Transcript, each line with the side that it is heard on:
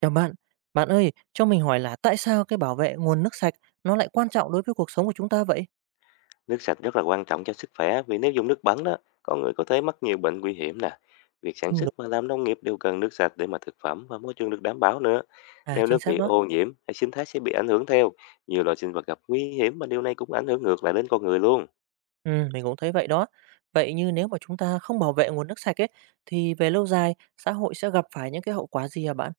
right: Chào bạn, bạn ơi, cho mình hỏi là tại sao cái bảo vệ nguồn nước sạch nó lại quan trọng đối với cuộc sống của chúng ta vậy?
left: Nước sạch rất là quan trọng cho sức khỏe vì nếu dùng nước bẩn đó, con người có thể mắc nhiều bệnh nguy hiểm nè. Việc sản
right: Ừ, đúng.
left: xuất và làm nông nghiệp đều cần nước sạch để mà thực phẩm và môi trường được đảm bảo nữa.
right: À,
left: Nếu
right: chính
left: nước
right: xác
left: bị
right: đó.
left: ô nhiễm, hệ sinh thái sẽ bị ảnh hưởng theo. Nhiều loài sinh vật gặp nguy hiểm mà điều này cũng ảnh hưởng ngược lại đến con người luôn.
right: Ừ, mình cũng thấy vậy đó. Vậy như nếu mà chúng ta không bảo vệ nguồn nước sạch ấy, thì về lâu dài xã hội sẽ gặp phải những cái hậu quả gì à bạn?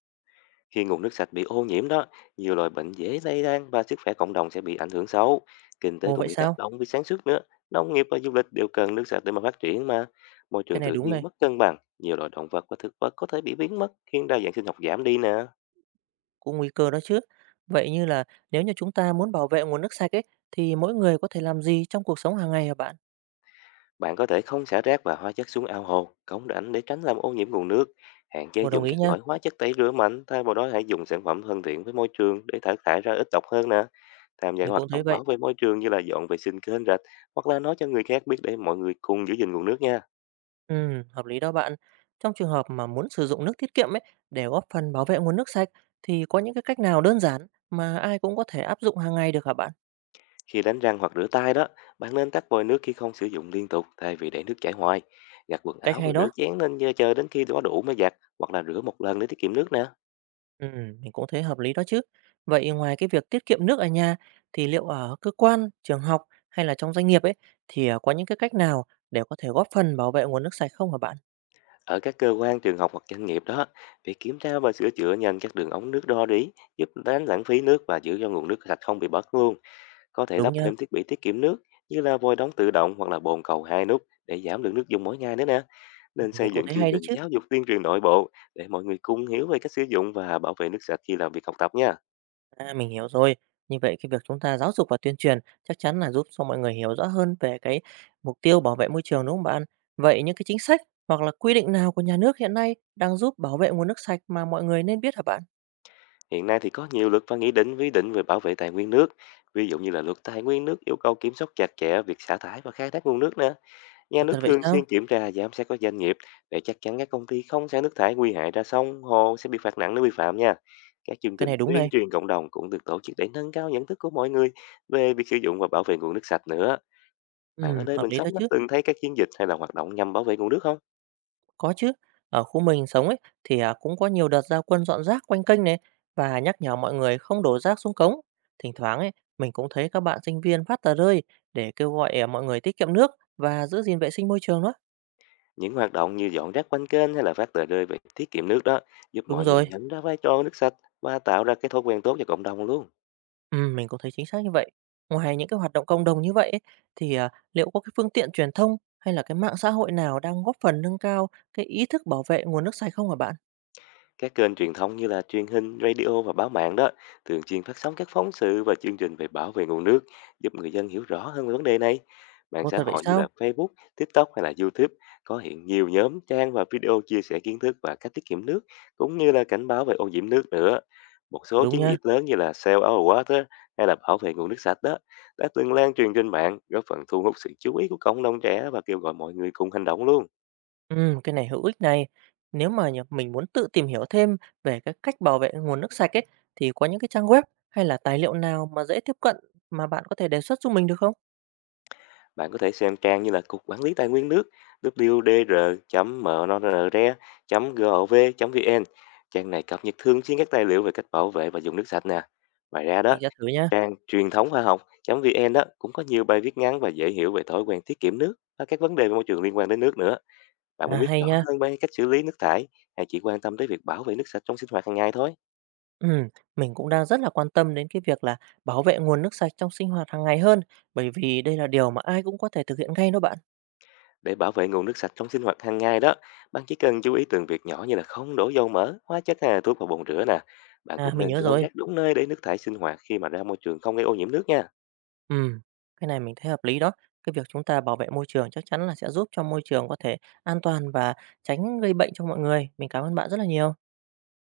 left: Khi nguồn nước sạch bị ô nhiễm đó, nhiều loại bệnh dễ lây lan và sức khỏe cộng đồng sẽ bị ảnh hưởng xấu. Kinh tế
right: Ồ
left: cũng
right: vậy
left: bị
right: sao?
left: tác động vì sản xuất nữa. Nông nghiệp và du lịch đều cần nước sạch để mà phát triển mà. Môi
right: Cái
left: trường
right: này
left: tự
right: đúng
left: nhiên
right: này,
left: mất cân bằng, nhiều loại động vật và thực vật có thể bị biến mất khiến đa dạng sinh học giảm đi nè.
right: cũng nguy cơ đó chứ. Vậy như là nếu như chúng ta muốn bảo vệ nguồn nước sạch ấy, thì mỗi người có thể làm gì trong cuộc sống hàng ngày à bạn?
left: Bạn có thể không xả rác và hóa chất xuống ao hồ, cống rãnh để tránh làm ô nhiễm nguồn nước. Hạn chế
right: Ồ, đồng
left: dùng
right: ý
left: các
right: nha,
left: loại hóa chất tẩy rửa mạnh, thay vào đó hãy dùng sản phẩm thân thiện với môi trường để thải thải ra ít độc hơn nè. Tham gia các
right: mình cũng
left: hoạt
right: thấy
left: động
right: vậy.
left: bảo vệ môi trường như là dọn vệ sinh kênh rạch hoặc là nói cho người khác biết để mọi người cùng giữ gìn nguồn nước nha.
right: Hợp lý đó bạn. Trong trường hợp mà muốn sử dụng nước tiết kiệm ấy để góp phần bảo vệ nguồn nước sạch thì có những cái cách nào đơn giản mà ai cũng có thể áp dụng hàng ngày được hả bạn?
left: Khi đánh răng hoặc rửa tay đó, bạn nên tắt vòi nước khi không sử dụng liên tục thay vì để nước chảy hoài. Giặt quần
right: Cách
left: áo
right: hay
left: và
right: đó.
left: rửa chén nên chờ chờ đến khi có đủ mới giặt hoặc là rửa một lần để tiết kiệm nước nè.
right: Mình cũng thấy hợp lý đó chứ. Vậy ngoài cái việc tiết kiệm nước ở nhà thì liệu ở cơ quan, trường học hay là trong doanh nghiệp ấy thì có những cái cách nào để có thể góp phần bảo vệ nguồn nước sạch không hả bạn?
left: Ở các cơ quan, trường học hoặc doanh nghiệp đó, việc kiểm tra và sửa chữa nhanh các đường ống nước đo đĩ giúp tránh lãng phí nước và giữ cho nguồn nước sạch không bị mất luôn. Có thể
right: Đúng
left: lắp
right: nha.
left: thêm thiết bị tiết kiệm nước như là vòi đóng tự động hoặc là bồn cầu hai nút để giảm lượng nước dùng mỗi ngày nữa nè. Nên
right: Mình
left: xây
right: cũng
left: dựng
right: thấy
left: chương
right: hay đấy
left: trình
right: chứ.
left: giáo dục tuyên truyền nội bộ để mọi người cùng hiểu về cách sử dụng và bảo vệ nước sạch khi làm việc học tập nha.
right: À, mình hiểu rồi. Như vậy cái việc chúng ta giáo dục và tuyên truyền chắc chắn là giúp cho mọi người hiểu rõ hơn về cái mục tiêu bảo vệ môi trường đúng không bạn? Vậy những cái chính sách hoặc là quy định nào của nhà nước hiện nay đang giúp bảo vệ nguồn nước sạch mà mọi người nên biết hả bạn?
left: Hiện nay thì có nhiều luật và nghị định quy định về bảo vệ tài nguyên nước, ví dụ như là luật tài nguyên nước yêu cầu kiểm soát chặt chẽ việc xả thải và khai thác nguồn nước nè. Nhà
right: Ồ,
left: nước
right: thật vậy
left: thường
right: sao?
left: xuyên kiểm tra giám sát các doanh nghiệp để chắc chắn các công ty không xả nước thải nguy hại ra sông, hồ sẽ bị phạt nặng nếu vi phạm nha. Các chương
right: Cái
left: trình
right: này đúng
left: tuyên
right: này.
left: truyền cộng đồng cũng được tổ chức để nâng cao nhận thức của mọi người về việc sử dụng và bảo vệ nguồn nước sạch nữa. Bạn ở
right: Ừ,
left: nơi
right: hợp
left: mình
right: lý đó
left: sống đã
right: chứ.
left: từng thấy các chiến dịch hay là hoạt động nhằm bảo vệ nguồn nước không?
right: Có chứ. Ở khu mình sống ấy thì cũng có nhiều đợt ra quân dọn rác quanh kênh này và nhắc nhở mọi người không đổ rác xuống cống. Thỉnh thoảng ấy mình cũng thấy các bạn sinh viên phát tờ rơi để kêu gọi mọi người tiết kiệm nước và giữ gìn vệ sinh môi trường đó.
left: Những hoạt động như dọn rác quanh kênh hay là phát tờ rơi về tiết kiệm nước đó giúp
right: Đúng
left: mọi người
right: rồi.
left: nhận ra vai trò nước sạch và tạo ra cái thói quen tốt cho cộng đồng luôn.
right: Mình cũng thấy chính xác như vậy. Ngoài những cái hoạt động cộng đồng như vậy ấy, thì, liệu có cái phương tiện truyền thông hay là cái mạng xã hội nào đang góp phần nâng cao cái ý thức bảo vệ nguồn nước sạch không hả bạn?
left: Các kênh truyền thống như là truyền hình, radio và báo mạng đó thường xuyên phát sóng các phóng sự và chương trình về bảo vệ nguồn nước, giúp người dân hiểu rõ hơn về vấn đề này. Mạng
right: Ồ,
left: xã
right: thật vậy
left: hội như
right: sao?
left: là Facebook, TikTok hay là YouTube có hiện nhiều nhóm, trang và video chia sẻ kiến thức và cách tiết kiệm nước, cũng như là cảnh báo về ô nhiễm nước nữa. Một số
right: Đúng
left: chiến
right: nha.
left: dịch lớn như là Save Our Water hay là bảo vệ nguồn nước sạch đó đã từng lan truyền trên mạng, góp phần thu hút sự chú ý của cộng đồng trẻ và kêu gọi mọi người cùng hành động luôn.
right: Cái này hữu ích này. Nếu mà mình muốn tự tìm hiểu thêm về cái cách bảo vệ nguồn nước sạch ấy, thì có những cái trang web hay là tài liệu nào mà dễ tiếp cận mà bạn có thể đề xuất giúp mình được không?
left: Bạn có thể xem trang như là Cục Quản lý Tài nguyên nước wdr.mnr.gov.vn. Trang này cập nhật thường xuyên các tài liệu về cách bảo vệ và dùng nước sạch nè. Ngoài ra
right: Mình
left: đó,
right: sẽ thử nha.
left: trang truyền thống khoa học.vn đó cũng có nhiều bài viết ngắn và dễ hiểu về thói quen tiết kiệm nước và các vấn đề về môi trường liên quan đến nước nữa. Bạn
right: À,
left: muốn biết
right: hay
left: rõ
right: nha.
left: hơn về cách xử lý nước thải hay chỉ quan tâm tới việc bảo vệ nước sạch trong sinh hoạt hàng ngày thôi?
right: Ừm, mình cũng đang rất là quan tâm đến cái việc là bảo vệ nguồn nước sạch trong sinh hoạt hàng ngày hơn, bởi vì đây là điều mà ai cũng có thể thực hiện ngay đó bạn.
left: Để bảo vệ nguồn nước sạch trong sinh hoạt hàng ngày đó, bạn chỉ cần chú ý từng việc nhỏ như là không đổ dầu mỡ, hóa chất hay là thuốc vào bồn rửa nè. Bạn
right: À,
left: cũng
right: mình
left: nên
right: nhớ
left: gom
right: rồi.
left: rác đúng nơi để nước thải sinh hoạt khi mà ra môi trường không gây ô nhiễm nước nha.
right: Ừ, cái này mình thấy hợp lý đó. Cái việc chúng ta bảo vệ môi trường chắc chắn là sẽ giúp cho môi trường có thể an toàn và tránh gây bệnh cho mọi người. Mình cảm ơn bạn rất là nhiều.